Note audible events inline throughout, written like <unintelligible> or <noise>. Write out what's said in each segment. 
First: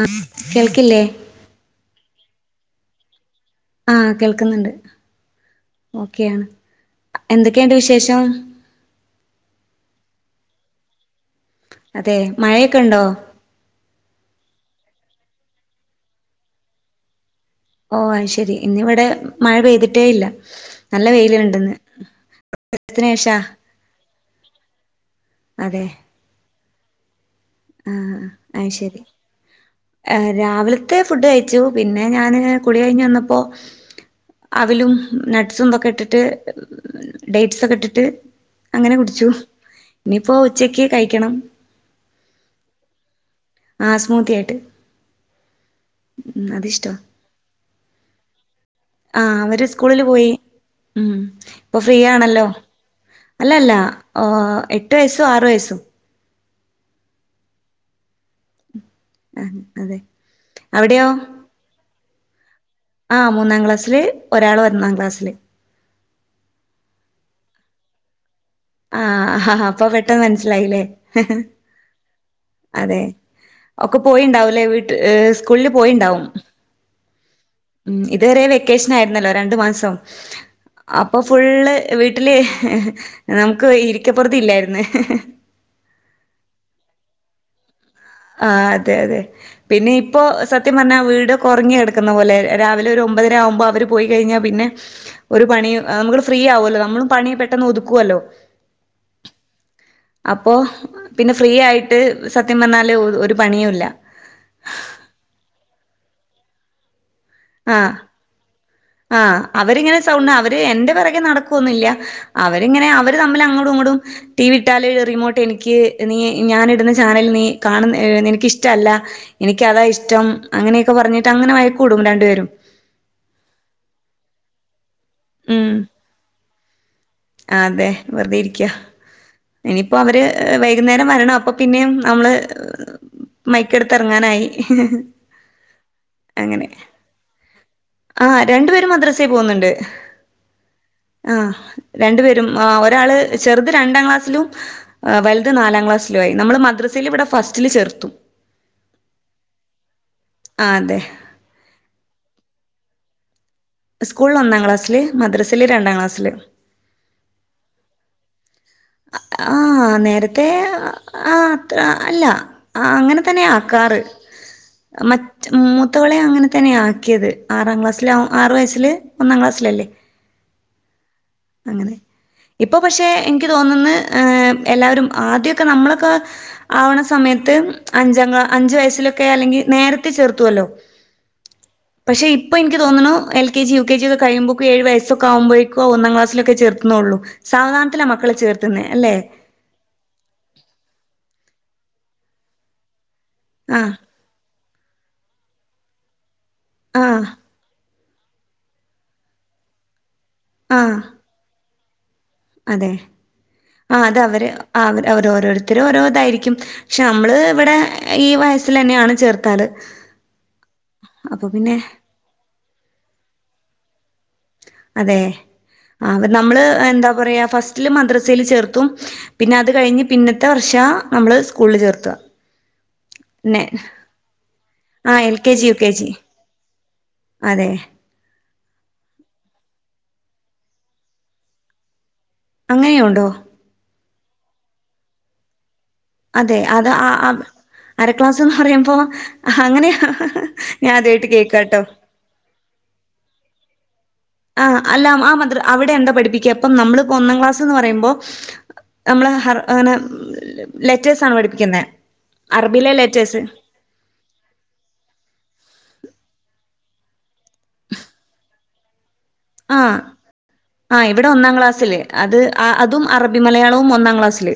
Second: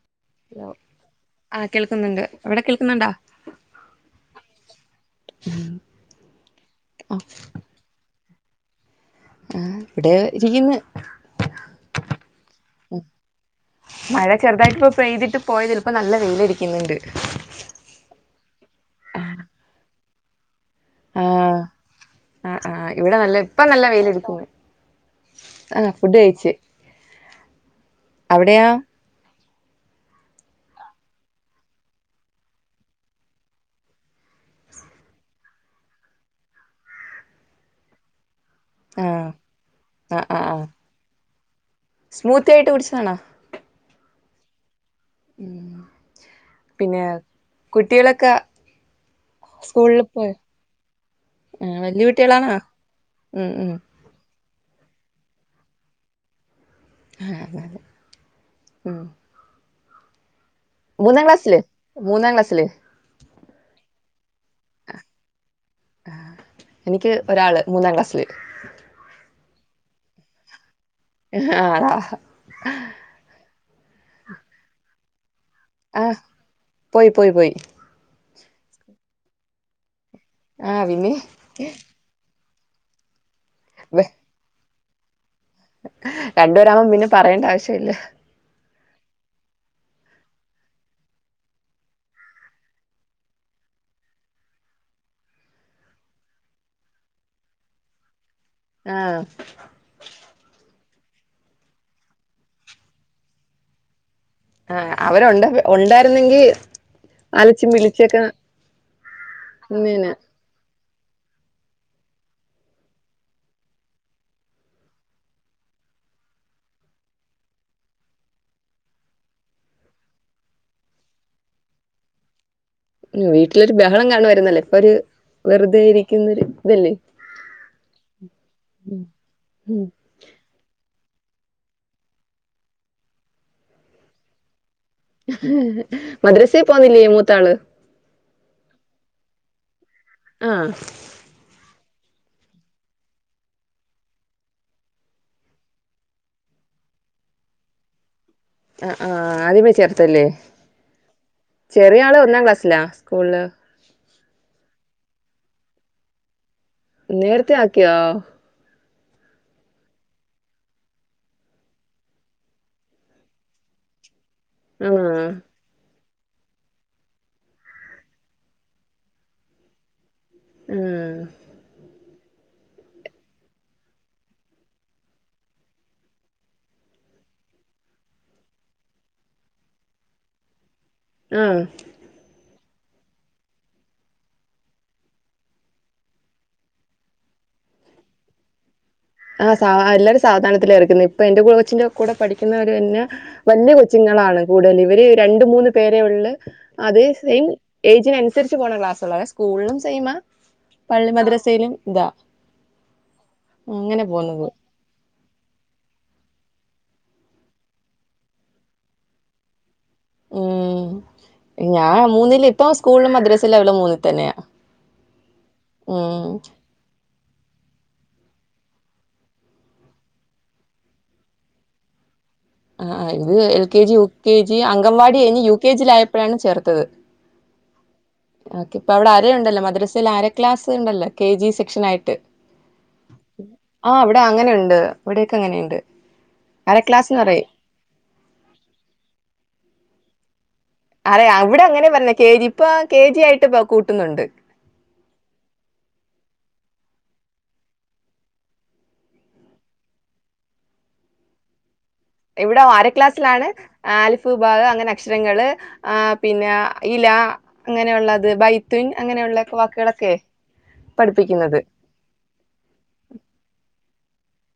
ആ ഹലോ കേൾക്കില്ലേ ആഹ് കേൾക്കുന്നുണ്ട് അവിടെ കേൾക്കുന്നുണ്ടോ ആ കേൾക്കുന്നുണ്ട് ഓക്കെയാണ് എന്തൊക്കെയുണ്ട് വിശേഷം ആ ഇവിടെ ഇരിക്കുന്നു അതെ മഴയൊക്കെയൊണ്ടോ മഴ ചെറുതായിട്ട് ഇപ്പോ പെയ്തിട്ട് പോയതെള്ളൂ ഇപ്പോ നല്ല വെയിലടിക്കുന്നുണ്ട് ഓ അത് ശരി ഇന്ന് ഇവിടെ മഴ പെയ്തിട്ടേ ഇല്ല നല്ല ആഹ് വെയിലുണ്ടെന്ന് ആഹ് കുറച്ച് ആഹ് ഇവിടെ നല്ല ദിവസത്തിന്ശേഷമാ ഇപ്പ നല്ല <unintelligible> വെയിലടിക്കുന്ന് ആഹ് ഫുഡ് കഴിച്ച് ആ ആ അവിടെയാ അയ് ശരി രാവിലത്തെ ഫുഡ് കഴിച്ചു പിന്നെ ഞാന് കുളി കഴിഞ്ഞു വന്നപ്പോ അവിലും നട്ട്സുംമൊക്കെ ഇട്ടിട്ട് ഡേറ്റ്സ് ഒക്കെ ഇട്ടിട്ട് അങ്ങനെ കുടിച്ചു ആഹ് ആഹ് ഇനിയിപ്പോ ആഹ് ആഹ് ഉച്ചക്ക് കഴിക്കണം സ്മൂത്തി ആയിട്ട് കുടിച്ചതാണോ ആ സ്മൂത്തിയായിട്ട് ഉം പിന്നെ കുട്ടികളൊക്കെ ആ അവര് സ്കൂളിൽ സ്കൂളില് പോയി പോയോ ഉം ആഹ് ഇപ്പൊ ഫ്രീ വല്യ ആണല്ലോ കുട്ടികളാണോ ഉം ഉം അല്ലല്ല എട്ട് വയസ്സും ആറ് വയസ്സും അതെ അതെ ഉം ആ അതെ മൂന്നാം ക്ലാസില് മൂന്നാം ക്ലാസ്സില് ആ മൂന്നാം ക്ലാസ്സില് ഒരാള് ഒന്നാം ക്ലാസ്സില് എനിക്ക് ഒരാള് മൂന്നാം ക്ലാസില് ആഹ് ആ അപ്പൊ ട്ടം മനസ്സിലായില്ലേ ആഹ് അതെ ഒക്കെ പോയിയുണ്ടാവലേ വീട്ടി യെസ് സ്കൂളില് ആഹ് പോയിണ്ടാവും പോയി പോയി പോയി ഇതുവരെ വെക്കേഷൻ ആയി രുന്നല്ലോ രണ്ടു മാസം ആഹ് പിന്നെ അപ്പൊ ഫുള്ള് വീട്ടില് നമുക്ക് ഇരിക്കപൊറുതി ഇല്ലായിരുന്നേ. <inaudible> രണ്ടു പേരാവുമ്പം പിന്നെ പറയേണ്ട ആവശ്യം ഇല്ല. ആ അതെ അതെ പിന്നെ ഇപ്പൊ സത്യം പറഞ്ഞാ വീട് ഉറങ്ങിെടക്കുന്ന പോലെ രാവിലെ ഒരു ഒമ്പതര ആകുമ്പോ അവര് പോയി കഴിഞ്ഞാൽ പിന്നെ ഒരു പണി നമുക്ക് ഫ്രീ ആവുമല്ലോ നമ്മളും പണി പെട്ടെന്ന് ഒതുക്കുവല്ലോ. ആ അപ്പോ പിന്നെ ഫ്രീ ആയിട്ട് സത്യംപറഞ്ഞാല്ഒരു പണിയും ഇല്ല. ആ അവരുണ്ട ഉണ്ടായിരുന്നെങ്കി അലച്ചും ആ വിളിച്ചൊക്കെ ആ അവരിങ്ങനെ നിന്നേനെ സൗണ്ട് അവര് എന്റെ പുറകെനടക്കുവൊന്നില്ല. അവരിങ്ങനെ അവര് തമ്മിൽ അങ്ങോടും ഇങ്ങോടും ടി വി ഇട്ടാല് റിമോട്ട് എനിക്ക് നീ ഞാനിടുന്ന ചാനൽ നീ കാണ നിനക്ക് ഇഷ്ടമല്ല എനിക്ക അതാ ഇഷ്ടം അങ്ങനൊക്കെ പറഞ്ഞിട്ട് അങ്ങനെ വയക്ക്ക്കൂടും രണ്ടപേ <unintelligible> വീട്ടിലൊരു ബഹളം കാണു വരുന്നല്ലേ ഇപ്പൊ ഒരു വെറുതൊയിരിക്കുന്നൊരു ദില്ലേ ആ അതെ വെറുതെ ഇരിക്ക ഉം ഇനിയിപ്പോ അവര് വൈകുന്നേരം വരണം അപ്പൊ പിന്നേയും നമ്മള് മൈക്കടുത്ത്റങ്ങാനായി. മദ്രസേ അങ്ങനെ പോന്നില്ലേ മൂത്താള് ആ രണ്ടു പേരും മദ്രസേൽ പോകുന്നുണ്ട്. ആഹ് ആ രണ്ടു പേരും ഒരാള് ചെറുത് രണ്ടാം ക്ലാസ്സിലും വലുത് നാലാം ക്ലാസ്സിലു ആയി നമ്മൾ മദ്രസെല് ഇവിടെ ഫസ്റ്റില് ചേർത്തു. ആ ആ ആദ്യമേ ചേർത്തല്ലേ? ആ അതെ ചെറിയ ആള് ഒന്നാം ക്ലാസ് സ്റ്റിലാ സ്കൂളില്? സ്കൂളില് ഒന്നാം ക്ലാസ്സില് മദ്രസേല് രണ്ടാം ക്ലാസ്സില്. നേരത്തെ ആക്കിയോ? ആ നേരത്തെ ആ അത്ര അല്ല ആ അങ്ങനെ തന്നെ ആക്കാറ്. ആഹ് മറ്റ് മു മുത്തവളെ അങ്ങനെ തന്നെയ ആക്കിയത് ആറാം ക്ലാസിൽആറു വയസ്സില് ഒന്നാം ക്ലാസ്സിലല്ലേ ഉം അങ്ങനെ ഇപ്പൊ പക്ഷെ എനിക്ക് തോന്നന്ന് എല്ലാവരും ആദ്യൊക്കെ നമ്മളൊക്കെ ആവണ സമയത്ത് അഞ്ചാം ക്‌ളാ അഞ്ചു വയസ്സിലൊക്കെ അല്ലെങ്കിൽ നേരത്തെ ചേർത്തുവല്ലോ? ഉം ഇപ്പോ എനിക്ക് തോന്നണ് L K G, U K G, ഒക്കെ കഴിയുമ്പഴേക്ക് ഏഴ് വയസൊക്ക ആവുമ്പേഴ്ക്കു ഒന്നാം ക്ലാസ് സ്സിലൊക്കെ ചേർക്കുന്നെള്ളു. സാവധാനത്തിലാമക്കളെ ചേർത്തുന്നേ. ആ സാ എല്ലാരും സാവധാനത്തിലാ ചേർക്കുന്നേ ഇപ്പൊ എന്റെ കൂടെ ഛൻ്റെ കൂടെ പഠിക്കുന്നവര് പിന്നെ വലിയ ആഹ് കൊച്ചുങ്ങളാണ്. കൂടുതൽ ഇവര് രണ്ട് മൂന്ന് പേരെ ഉള്ളു. അതെ ആഹ് സെയിം ഏജിനനുസരിച്ച് പോണ ക്ലാസുകളാ സ്കൂളിനും സെയി മാ ആഹ് പള്ളി മദ്രസയിലും <unintelligible> അതെ ആ അങ്ങനെ അത പോകുന്നത് അവര് അവ ഓരോരോരുത്തരും ഓരോ ഇതായിരിക്കും പക്ഷെ നമ്മള് ഇവിടെ ഈ വയസ്സിൽ തന്നെയാണ് ചേർക്കാറ് ഉം ഞാൻ മൂന്നില ഇപ്പോ സ്‌ സ്കൂളിലും മദ്രസേലും അവള് മൂന്നിൽ തന്നെയാണ് അതെ ആ അപ്പ നമ്മള് എന്താ പറയാ ഫസ്റ്റില് മദ്രസേൽ ചേർത്തു പിന്നെ അത് കഴിഞ്ഞ് പിന്നത്തെ വർഷ നമ്മള് സ്കൂളിൽ ചേർത്തുക ആ ഇത് L K G U K G anganwadi ആഹ് എൽ കഴിഞ്ഞ് യു ജി കെ ജി ജിയിലയപ്പോഴാണ് ചേർത്തത് അതെ ഓക്കെ ഇപ്പ അവിടെ ആരയുണ്ടല്ലോ മദ്ര ഇതില് അര ക്ലാസ് ഉണ്ടല്ലോ കെ ജി സെക്ഷൻ ആയിട്ട് അങ്ങനെയുണ്ടോ ആ ഇവിടെ അങ്ങെ ഉണ്ട് ഇവിയൊക്കെ അങ്ങനെയുണ്ട് അതെ അര അത് ആ ക്ലാസ്ന്ന് ആ പറയും അരക്ലാസ് എന്ന് പറയുമ്പോ <inaudible> എങ്ങനെയാഹ് ഹ് ഹ് അതെ അവിടെ അങ്ങനെ പറഞ്ഞ കെ ജി ഇപ്പ കെ ജി ആയിട്ട് പോ കൂട്ട ആ അല്ല ആ മദ്ര അവിടെ എന്താ പഠിപ്പിക്കുക അപ്പം നമ്മളിപ്പോ ഒന്നാം ക്ലാസ് എന്ന് പറയുമ്പോ നമ്മള് ഹ അങ്ങനെ ലെറ്റേഴ്സണ് പഠിപ്പിക്കുന്നത് ഇവിടെ അര ക്ലാസ്സിലാണ് ആലിഫുബാഗ് അങ്ങനെ അക്ഷരങ്ങൾ ആ പിന്നെ ഇല അങ്ങനെയുള്ളത് ബൈത്തുൻ അങ്ങനെയുള്ള ആ വാക്കുകളൊക്കെ ആ് ഇവിടെ ഒന്നാം പഠിപ്പിക്കുന്നത് ക്ലാസ്സല്ലേ അത് അതും അറബി മലയാളവും ഒന്നാം ക്ലാസ്സില്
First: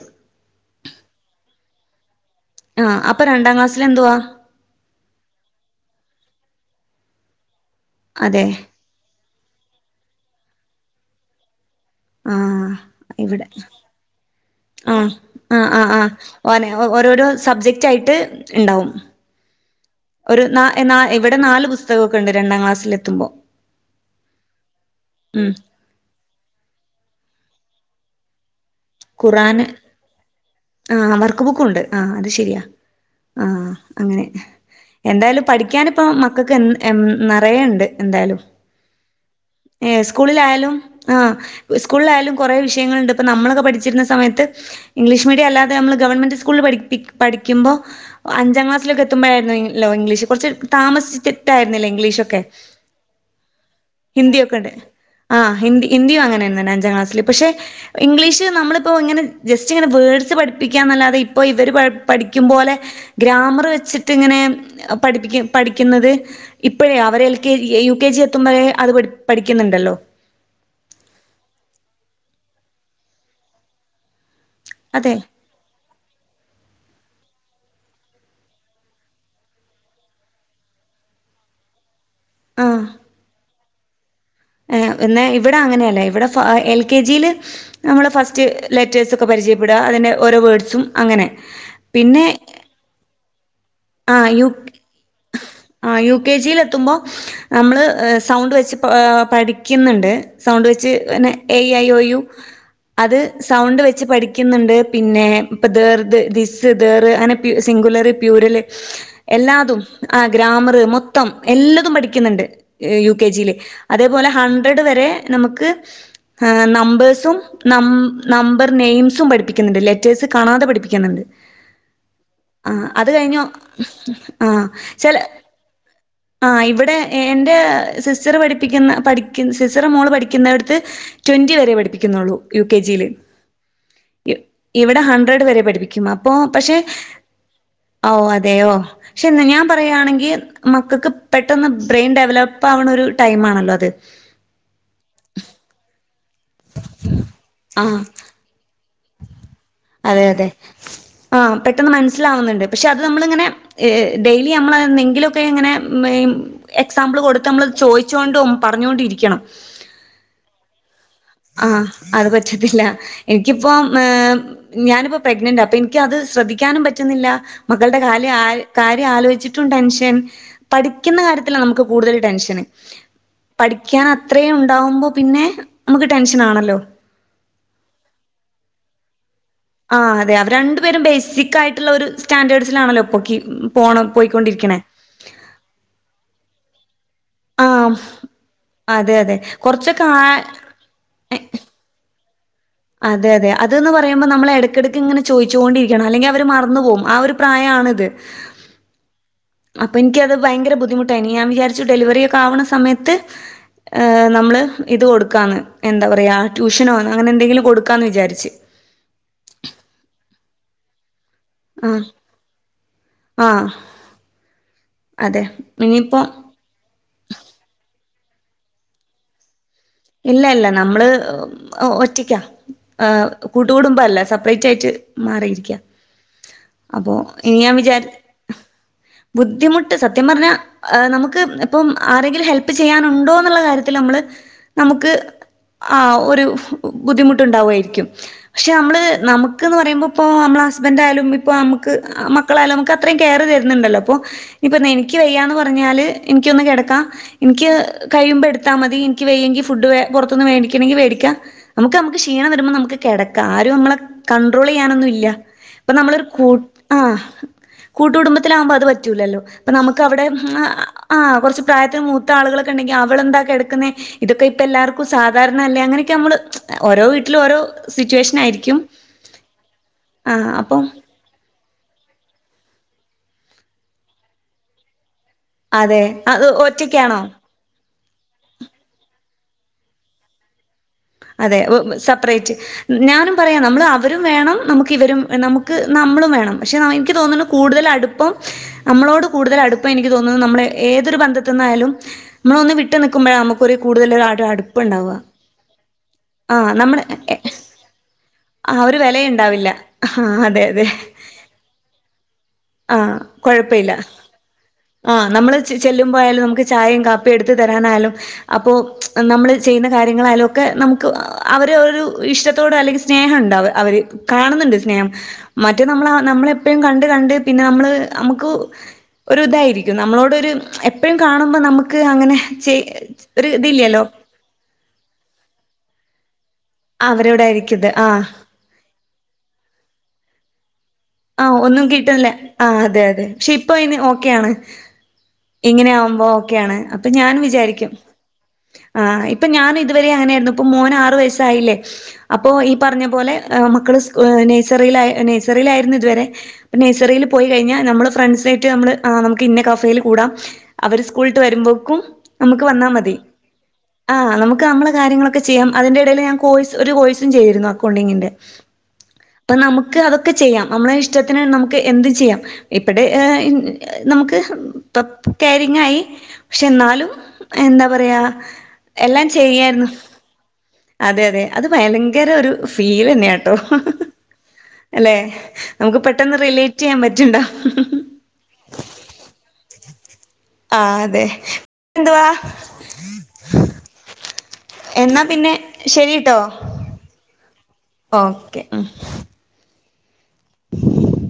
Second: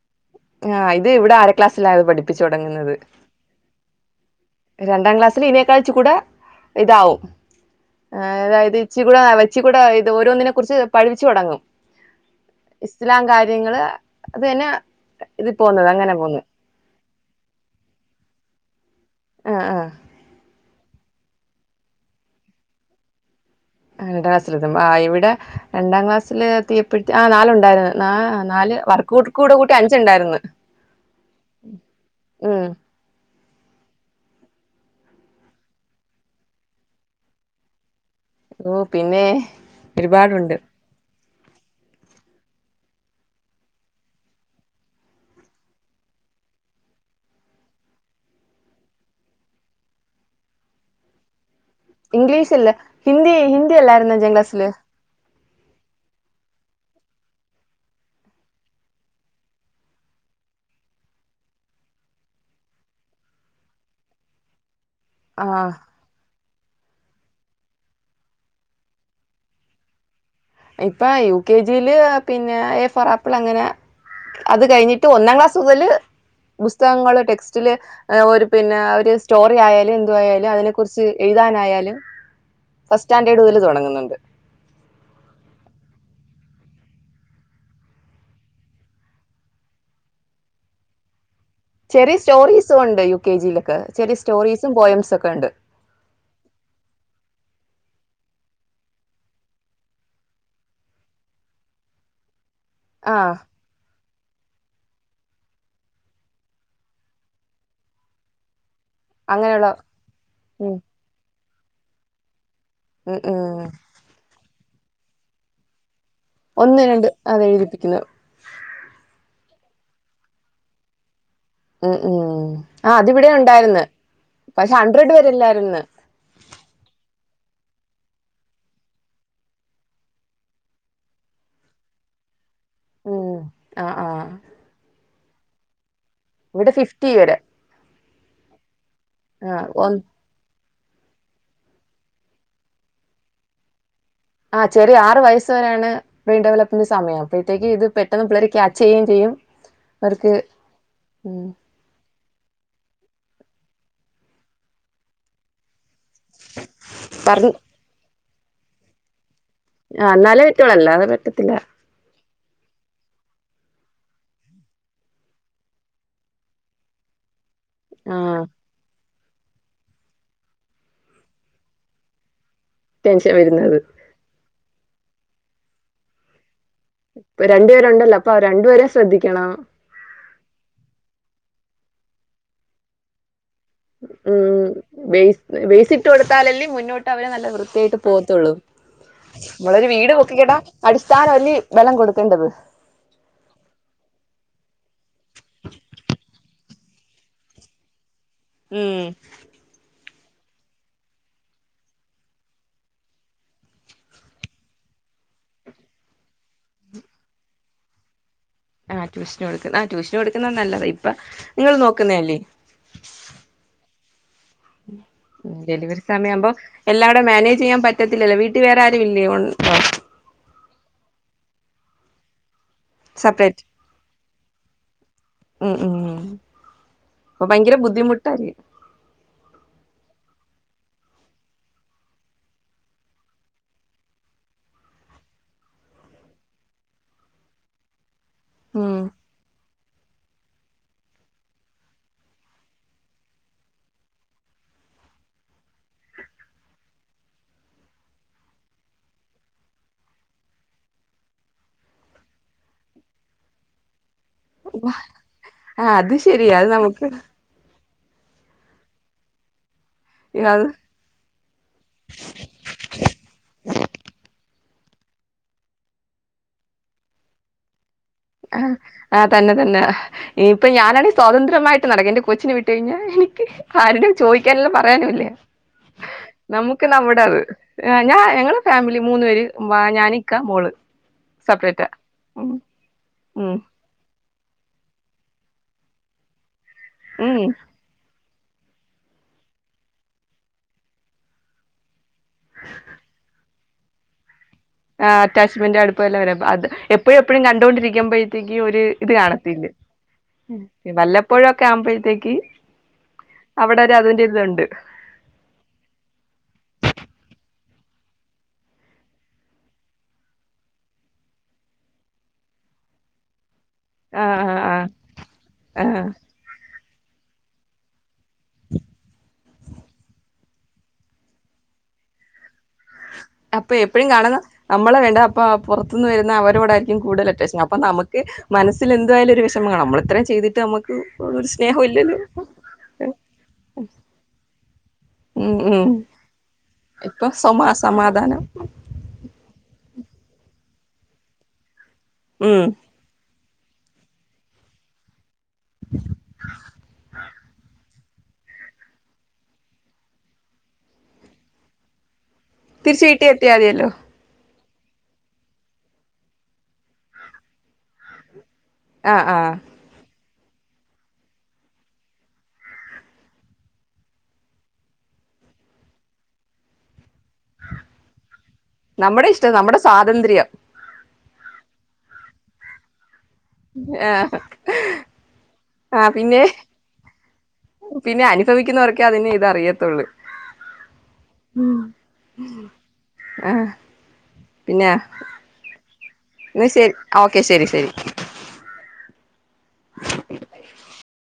ക്ലാസ്സിലാത് പഠി ആഹ അപ്പൊ രണ്ടാം ക്ലാസ്സൽ എന്തുവാ രണ്ടാം ക്ലാസ്സില് ഇതിനേക്കാഴ്ച കൂടെ ഇതാവും ആ അതെ അതായത് ഇച്ച കൂടെ വെച്ചി കൂടെ ഇത് ഓരോന്നിനും കുറിച്ച് പഠിപ്പിച്ച് തുടങ്ങും ആ ഇസ്ലാം ഇവിടെ കാര്യങ്ങള് അത് തന്നെ ആ ഇത് ആ പോന്നത് ആ അങ്ങനെ പോന്ന് ആ ന ഓരോരോ സബ്ജക്റ്റ് ആയിട്ട് ഉണ്ടാവും ആ ആ ഒരു നാ എന്നാ ഇവിടെ നാല് പുസ്തകമൊക്കെ ഉണ്ട് രണ്ടാം ക്ലാസ്സിൽ എത്തുമ്പോൾ രണ്ടാം ക്ലാസ്സില എും ആ് ഇവിടെ രണ്ടാം ക്ലാസ്സില് എത്തിയപ്പോ ആ നാലുണ്ടായിരുന്നു ആ നാല് വർക്ക് കൂടെ ഖുറആാന് കൂട്ടി അഞ്ചുണ്ടായിരുന്നു ആഹ വർക്ക് ബുക്കും ഉണ്ട് ആ അത് ശരിയാ ഉം ആ അങ്ങനെ എന്തായാലും പഠിക്കാനിപ്പ മക്കക്ക് എൻ എൻ നറയെ ഇണ്ട് എന്തായാലും ഓ പിന്നെ ഏ ഒരുപാടുണ്ട് സ്കൂളിലായാലും ആ സ്കൂളിലായാലും കൊറെ വിഷയങ്ങളുണ്ട് ഇപ്പ നമ്മളൊക്കെ പഠി ചിരുന്ന സമയത്ത് ഇംഗ്ലീഷമീഡിയല്ലാതെ അമ്മള് ഗവൺമെന്റ് സ്കൂളില് പഠിപ്പി പഠിക്കുമ്പോ അഞ്ചാം ക്ലാസിലൊക്ക എത്തുമ്പഴായിരുന്നു ഇം ലോ ഇംഗ്ലീഷ് കൊറച്ച് താമസിച്ച് ഇംഗ്ലീഷ് ഇല്ല ഹിന്ദി ഹിന്ദി എല്ലാരന്ന് ഞ്ചാം ക്ലാസില് ആ ഹിന്ദി ഹിന്ദിയും അങ്ങനാന്നെ അഞ്ചാം ക്ലാസ്സില് പക്ഷെ ഇംഗ്ലീഷ് നമ്മള് പ്പോ ഇങ്ങനെ ജസ്റ്റ് ഇങ്ങനെ വേഡ്സ് പഠിപ്പിക്കാന്നല്ലാതെ ഇപ്പോ ഇവര് പ പഠിക്കും പോലെ ഗ്രാമറ് വെച്ചിട്ട് ഇങ്ങനെ പഠിപ്പിക്ക ആ പഠിക്കുന്നത് ഇപ്പഴേ അവരെ യു കെ ജി എത്തുമ്പഴേ അത് പഠി പഠിക്ക്ന്നണ്ടല്ലോ ഇപ്പൊ യു കെ ജിയില് പിന്നെ എ ഫൊറാപ്പിൾ അങ്ങനെ അത് കഴിഞ്ഞിട്ട് അതെ ഒന്നാം ക്ലാസുതല് പുസ്തകങ്ങള് ടെക്സ് സ്റ്റില് ഒരു പിന്നെ ഒരു സ്റ്റോറിയാലും എന്തായാലും അതിനെ കുറിച്ച് എഴുതാനായാലും ഫസ്റ്റാൻഡേർഡുതല് തൊടങ്ങും ന്ന്ണ്ട് ഏ എന്നാ ഇവിടങ്ങനെയല്ല ഇവിടെ ഫ എ എൽ കെ ജീല് നമ്മള് ഫസ്റ്റ് ലെറ്റേഴ്സ് ഒക്കെ പരിചയപ്പെടുക അതിന്റെ ഓരോ വേഡ്സും അങ്ങനെ ചെറിയ സ്റ്റോറീസൊണ്ട് യു കെ ജിയില് ആ യു കെ യു കെ ജിലെത്തുമ്പോ അമ്മള് സൗണ്ട് വെച്ച് പ പഠിക്ക്ന്ന്ണ്ട് സൗണ്ട് വെച്ച് തന്നെ A E I O U ആ അത് സൗണ്ട് വെച്ച് പഠി ക്കിന്ന്ണ്ട് പിന്നെ ഇപ്പ ദേർദ് ദിസ്സ് ദേറ് അങ്ങനെ പ്യൂ സിംഗുലറ് പ്യൂറല് അങ്ങനെയുള്ള എല്ലാതും ആ ഉം ഗ്രാമറ് മൊത്തം എല്ലതും പഠിക്ക്ന്നുണ്ട് യു ഉം കെ ജിയില് ഉം അതേപോലെ ഹൺ ട്രഡ് വരെ നമക്ക് ഹ ഒന്ന് രണ്ട് നമ്പേഴ്സും അത് നം എഴുതിപ്പിക്കുന്നു നമ്പർ നെയിംസും പഠിപ്പി ക്ക്ന്നുണ്ട് ലെറ്റേഴ്സ് കാണാതെ പഠിപ്പിക്കുന്നുണ്ട് ഉം ഉം ആ അതിവിടേം ഒണ്ടായി ആ ചെല ആ ഇവിടെ എ എൻ്റെ സിസ്റ്ററ് പഠിപ്പിക്കുന്ന പഠിക്ക് സിസ്റ്ററ് മോള് പഠിക്കുന്നേടത്ത് ട്വൻ്റി വരെ പഠിപ്പിക്കുന്നൊള്ളൂ യു കെ ജിയില് ഉം ആ ആ ഇവ് ഇവിടെ ഹൺ ഡ്രഡ് വരെ പഠപ്പിക്കുമാ ഇവിടെ ഫിഫ്റ്റി വരെ അ ഓ അ തേയോ പക്ഷെ ന്ന് ആ ഞാൻ ഒന്ന് പറയാണെങ്കി മക്കക്ക് പെട്ടെന്ന് ബ്രെയിൻ ഡെവലപ്പ് ആവണ ഒരു ടൈം ആണല്ലോ അത്. ആ ചെറി ആറ് വയസ്സ് വരാണ് വ ഡെല്മെന് സയം, അപ്പഴത്തേക്ക് ഇത് ആഹ് പെട്ടന്ന് പിള്ളേര്.... അതെ അതെ. ഉം ആഹ് പെട്ടെന്ന് മനസ്സിലാവുന്നുണ്ട്. പക്ഷെ അ അത് നമ്മളിങ്ങനെ ഏഹ് ഡെയിലി നമ്മളന്തെങ്കിലുമൊക്കെ ഇങ്ങനെ ഇമ്മേയ് മ് എക്സാമ്പിൾ കൊടുത്ത് പറഞ്ഞ് നമ്മൾ ചോയ് ച്ചോണ്ടും പറഞ്ഞോണ്ടും ഇരിക്കണം. ആഹ് എന്നാലേ പറ്റൊള്ളു അല്ലാതെ പറ്റത്തില്ല. റ്റത്തില്ല എനിക്ക് ഇപ്പം ഏഹ് ഞാനിപ്പോ പ്രഗ്നന്റാ അപ്പൊ എനിക്കത് ശ്രദ്ധിക്കാനും പറ്റുന്നില്ല. മകളുടെ ആ കാല് ആഹ് കാ <unintelligible> ആലോചിച്ചിട്ടും ടെൻഷൻ പഠിക്കുന്ന കാര്യത്തിലാ നമുക്ക് കൂടുതൽ ടെൻഷന്. ടെൻഷൻ വരുന്നത് പഠിക്കാൻ അത്രയും ണ്ടാവുമ്പോ പിന്നെ, നമുക്ക് ടെൻഷൻ ആണല്ലോ ഇപ്പ രണ്ടുപേരുണ്ടല്ലോ അപ്പൊ രണ്ടുപേരെം ശ്രദ്ധിക്കണം. ആഹ് അതെ. അവരണ്ടു പേരും ബേസിക് ആയിട്ടുള്ള ഒരു സ്റ്റാൻഡേർഡ്സിലാണല്ലോ ഇപ്പൊ ക്കി ഉം, വേ വേയ്സിട്ട് കൊടുത്താലല്ലെ മുന്നോ ട്ടവരെ നല്ല ആഹ് വൃത്തിയായിട്ട് പോവത്തൊള്ളൂ. അതെ അതെ നമ്മളൊരു കൊറച്ചൊക്കെ വീട് ആ പൊക്കിക്കട്ടാ അടിസ്ഥാനവല്ലേ വലം കൊടുക് ക്കേണ്ടത്. അതെയതെ. അത് ന്ന് പറയുമ്പോ നമ്മള എടക്കിടക്ക് ഇങ്ങനെ ചോദിച്ചുകണ്ടരിക്കണം, അല്ലെങ്കി അവർ മറന്ന് പോകും. ആ ഒരു പ്രായ ആണിത്. ഉം. പ്പൻക്കത് ഭയങ്കര ബുദ്ധിമുട്ടായിനി. ഞാൻ വിചാരിച്ചു ഡെലിവറിയക്കെ ആവ്ണ സമയത്ത് ഏഹ് നമ്മൾ ഇത് കൊടുക്കാന്ന്. എന്താ പറയ? ട്യൂഷനോന്ന് അങ്ങനെ എന്തെങ്കിലും കൊടുക്കാന്ന് വിചാരിച്ച്. ആഹ്, ട്യൂഷന് കൊടുകുന്നു, ആ ട്യൂഷൻ കൊടുക്കുന്ന നല്ലത്. ഇപ്പൊ.... നിങ്ങൾ ആഹ് നോക്കുന്നല്ലേ? ആഹ് അതെ. ഡെലിവറി ഇനിയിപ്പോ സമയം ആവുമ്പോ, എല്ലാം കൂടെ മാനേജ് ചെയ്യാൻ പറ്റ റ്റത്തില്ലല്ലോ, വീട്ടിൽ വേറെ ആരുും ഇല്ലേ? ഉൻഡ് ഇല്ല ഇല്ല നമ്മള് ഒറ്റക്ക. ആഹ് സെപ്പറേറ്റ് കൂട്ടുകൂടുമ്പോ അല്ല, സെപ്പറേറ്റ് ആയിട്ട് മാറിയിരിക്ക. ഉം ഉം അപ്പോ അപ്പൊ ഞാൻ ഭയങ്കര വിചാരി ബുദ്ധിമുട്ടായിരിക്കും ബുദ്ധിമുട്ട് സത്യം പറഞ്ഞ... ആ നമുക്ക് ഇപ്പം, ആരെങ്കിലും ഹെല്പ്പ് ചെയ്യാനുണ്ടോ എന്നുള്ള കാര്യത്തിൽ നമ്മള്... നമുക്ക് ആ ഒരു ബുദ്ധിമുട്ടുണ്ടാവുമായിരിക്കും പക്ഷെ നമ്മ്ള് ഉം നമ്മുക്ക്ന്ന് പറയ്പോ ഇപ്പോ നമ്മ്ള ഹസ്‌ബെൻ്റായാലും ഇപ്പോ നമുക്ക്, മക്കളായാലും നമുക്ക് അത്രയും കെയർ തരുന്നുണ്ടല്ലോ. അപ്പോ ഇനിയിപ്പോ നിക്ക് വെയ്യാന്ന് പറഞ്ഞാല് ഇനിക്കൊന്നു കെടെക്കാ, എനിക്ക് കഴിയുമ്പോ എടുത്താലമതി, എനിക്ക് വെയ്യെങ്കി ഫുഡ് പൊറത്തുന്ന് വെടിക്കണെങ്കിൽ മേടിക്ക നമക്ക് നമക്ക് ക്ഷീണം വരുമ്പോ നമക്ക് കിടക്കാം ആരും നമ്മളെ കണ്ട്രോൾ ചെയ്യാനൊന്നും ഇല്ല ആ ഇപ്പൊ അത് നമ്മളരു കൂ ശരിയാ അത് ആ നമുക്ക് കൂട്ടുടുംബത്തില ആകുമ്പോ അത് പറ്റൂലല്ലോ അപ്പൊ നമക്ക് അവിടെ അത് ആ കൊറച്ചു പ്രായത്തിന് മൂത്ത ആളുകളൊക്കെ ണ്ടെങ്കിൽ അവളെന്താ കിടക്കുന്നെ ഇപ്പ എല്ലാർക്കും സാധാരണ അല്ലേ അങ്ങനെയൊക്കെ നമ്മള് ഓരോ വീട്ടിൽ ഓരോ ആ സിറ്റുവേഷനായിരിക്കും. ആഹ് തന്നെ തന്നെ ആഹ് ഇനിയിപ്പൊ അപ്പം ഞാനാണെങ്കി സ്വാതന്ത്രമായി ട്ട് നടക്കാ ന്റെ കൊച്ചിന് വിട്ട് കഴിഞ്ഞാൽ എനിക്ക് ആരുടെ ചോയിക്കാനുല്ല പറയാനുല്ല അതെ അത് ഒറ്റക്കാണോ ഞാൻ ഞങ്ങളെ ഫാമിലി മൂന്ന് പേര് വാ ഞാന് ഇക്ക മോള് അതെ ഉ സെപ്പറേറ്റാ ഉം സപ്പറേറ്റ് ഞാനും ഉം പറയാ നമ്മൾ അവരും വേ വേണം നമുക്ക് ഇവരും നമുക്ക് നമ്മളും വേണം പക്ഷേ എനിക്ക് ഉം തോന്നുന്നു കൂടുതൽ അടുപ്പം നമ്മളോട് കൂടുതൽ അടുപ്പം എനിക്ക് തോന്നുന്നത് നമ്മുടെ ഏതൊരു ബന്ധ തന്ന് അയാലും നമ്മള ഒന്ന് വിട്ട് നിക്കുമ്പഴാ നമുക്ക് ഓര് കൂടുതല് അടു അടു ആ അറ്റാച്മെന്റ്‌ അടുപ്പ എല്ലാവരുംഅത് എപ്പൊഴും എപ്പൊഴും നമ്മള് കണ്ടോണ്ടിരിക്കുമ്പോഴെ <unintelligible> ക്കി ആ ഒരു ഇത് കാണത്തില്ല വെലയുണ്ടാവില്ല ആ അതെ വല്ലപ്പോഴൊക്കെ ആവുമ്പോഴത്തേക്ക് ആഹ അവിടെ കൊഴപ്പല്ല ഒരു അതിന്റെ ഇതുണ്ട് ആ നമ്മള് ചെല്ലുമ്പോയാലും നമുക്ക് ചായയും കാപ്പിയും എടുത്ത് ചെയ്ത്ത് തരാനാലും അപ്പോൾ നമ്മൾ ചെയ്യുന്ന കാര്യങ്ങളായാലും ഒക്കെ നമുക്ക് അവർ ഒരു ഇഷ്ടത്തോട് അല്ലെങ്കിൽ സ്നേഹം ഉണ്ടാവ അവര് ആഹ് ആഹ് കാണുന്നുണ്ട് സ്നേഹം മറ്റേ ആഹ് ആഹ് നമ്മള നമ്മളെ എപ്പഴുംകണ്ട് കണ്ട് പിന്നെ നമ്മള് നമുക്ക് ഒരു ഇതായിരിക്കും നമ്മളോടൊരു എപ്പോഴും കാണുമ്പോൾ നമുക്ക് അങ്ങനെ ചെ ഒരു അപ്പൊ ഇതില്ലല്ലോ എപ്പഴും കാണുന്ന നമ്മളെ വേണ്ട അപ്പൊ അ പുറത്ത് ഇന്ന് വരുന്നഅവൾ നമ്മളോട് ആയിരിക്കുംകൂടുതൽ അറ്റാച്ച് അപ്പൊ അവരോടായിരിക്കും ഇത് ആ നമുക്ക് മസ്സിൽ എ ഏതായാലും വിഷമം കാണും നമ്മൾ ഇത്ര ചെയ്തിട്ട് നമുക്ക് ഒരു ആഹ സ്നേഹം ഒന്നും ഇല്ലല്ലോ കിട്ടില്ലേ ആ അതെ അതെ പക്ഷെ ഇപ്പോഇന് ഓക്കെയ ആണ് ഉം ഉം ഇങ്ങനെയ ആവുമ്പോ ഓക്കെയ ആണ് അപ്പൊ ഇപ്പൊ ഞാൻ സമാ വിചാരിക്കും സമാധാനം ആ ഇപ്പൊ ഞാൻ ഇത് വരെ അങ്ങനെയായിരുന്നു ഇപ്പോ മോന് ആറ് വയസ്സായില്ലേ അപ്പോ ഉം ഈ പറഞ്ഞ പോലെ മക്കൾ സ്‌കൂ നഴ്‌സറിയിൽ ആ നഴ്സറിയിലായിരുന്നു ത്‌ വരെ നഴ്സറിൽ പോയി കഴിഞ്ഞാൽ നമ്മള് ഫ്രണ്ട്സും ആയിട്ട് നമ്മൾ നമുക്ക് ഇന്ന കഫയിൽ കൂടാം അവര് സ്കൂളിട്ട് വരുമ്പോക്കും നമുക്ക് വന്നാ തിരിച്ച് മതി വീട്ടി എത്തിയാ മതിയല്ലോ ആ നമുക്ക് നമ്മള് കാര്യങ്ങളൊക്കെ ചെയ്യാം അതിന്റെ ഇടയിൽ ഞാൻ ഒരു കോഴ്സും ചെയ്തിരുന്നു അക്കൗണ്ടിങ്ങിന്റെ ആഹ് ആഹ് അപ്പൊ നമുക്ക് അതൊക്കെ ഒക്കെ ചെയ്യാം നമ്മളെ ഇഷ്ടത്തിന് നമുക്ക് എന്ത് ചെയ്യാം ഇപ്പടെ നമുക്ക് കരിങ്ങ ആയി പക്ഷെ എന്നാലും എന്നാ പറയാ എല്ലാം നമ്മുടെ ഇഷ്ടം നമ്മുടെ ചെയ്യായിരുന്നു സ്വാതന്ത്ര്യം അതെ അതെ അത് ഭയങ്കര ഒരു ഫീൽ തന്നെയാണ് ട്ടോ ആഹ് അല്ലെ മുക്ക് ആഹ് പെട്ടന്ന് പിന്നെ റിലേറ്റ് ചെയ്യാൻ പറ്റ് പറ്റുണ്ടോ പിന്നെ അനുഭവിക്കുന്നവർക്കെ അതിൻ്റെ ഇത് അറിയത്തുള്ളൂ ആഹ് അതെ. എന്തുവാ ആ പിന്നെ എന്നാ പിന്നെ ശരിട്ടോ ന്നാ ശരി ഓക്കെ ശരി ഓക്കെ ഹും ആ <unintelligible> <inaudible>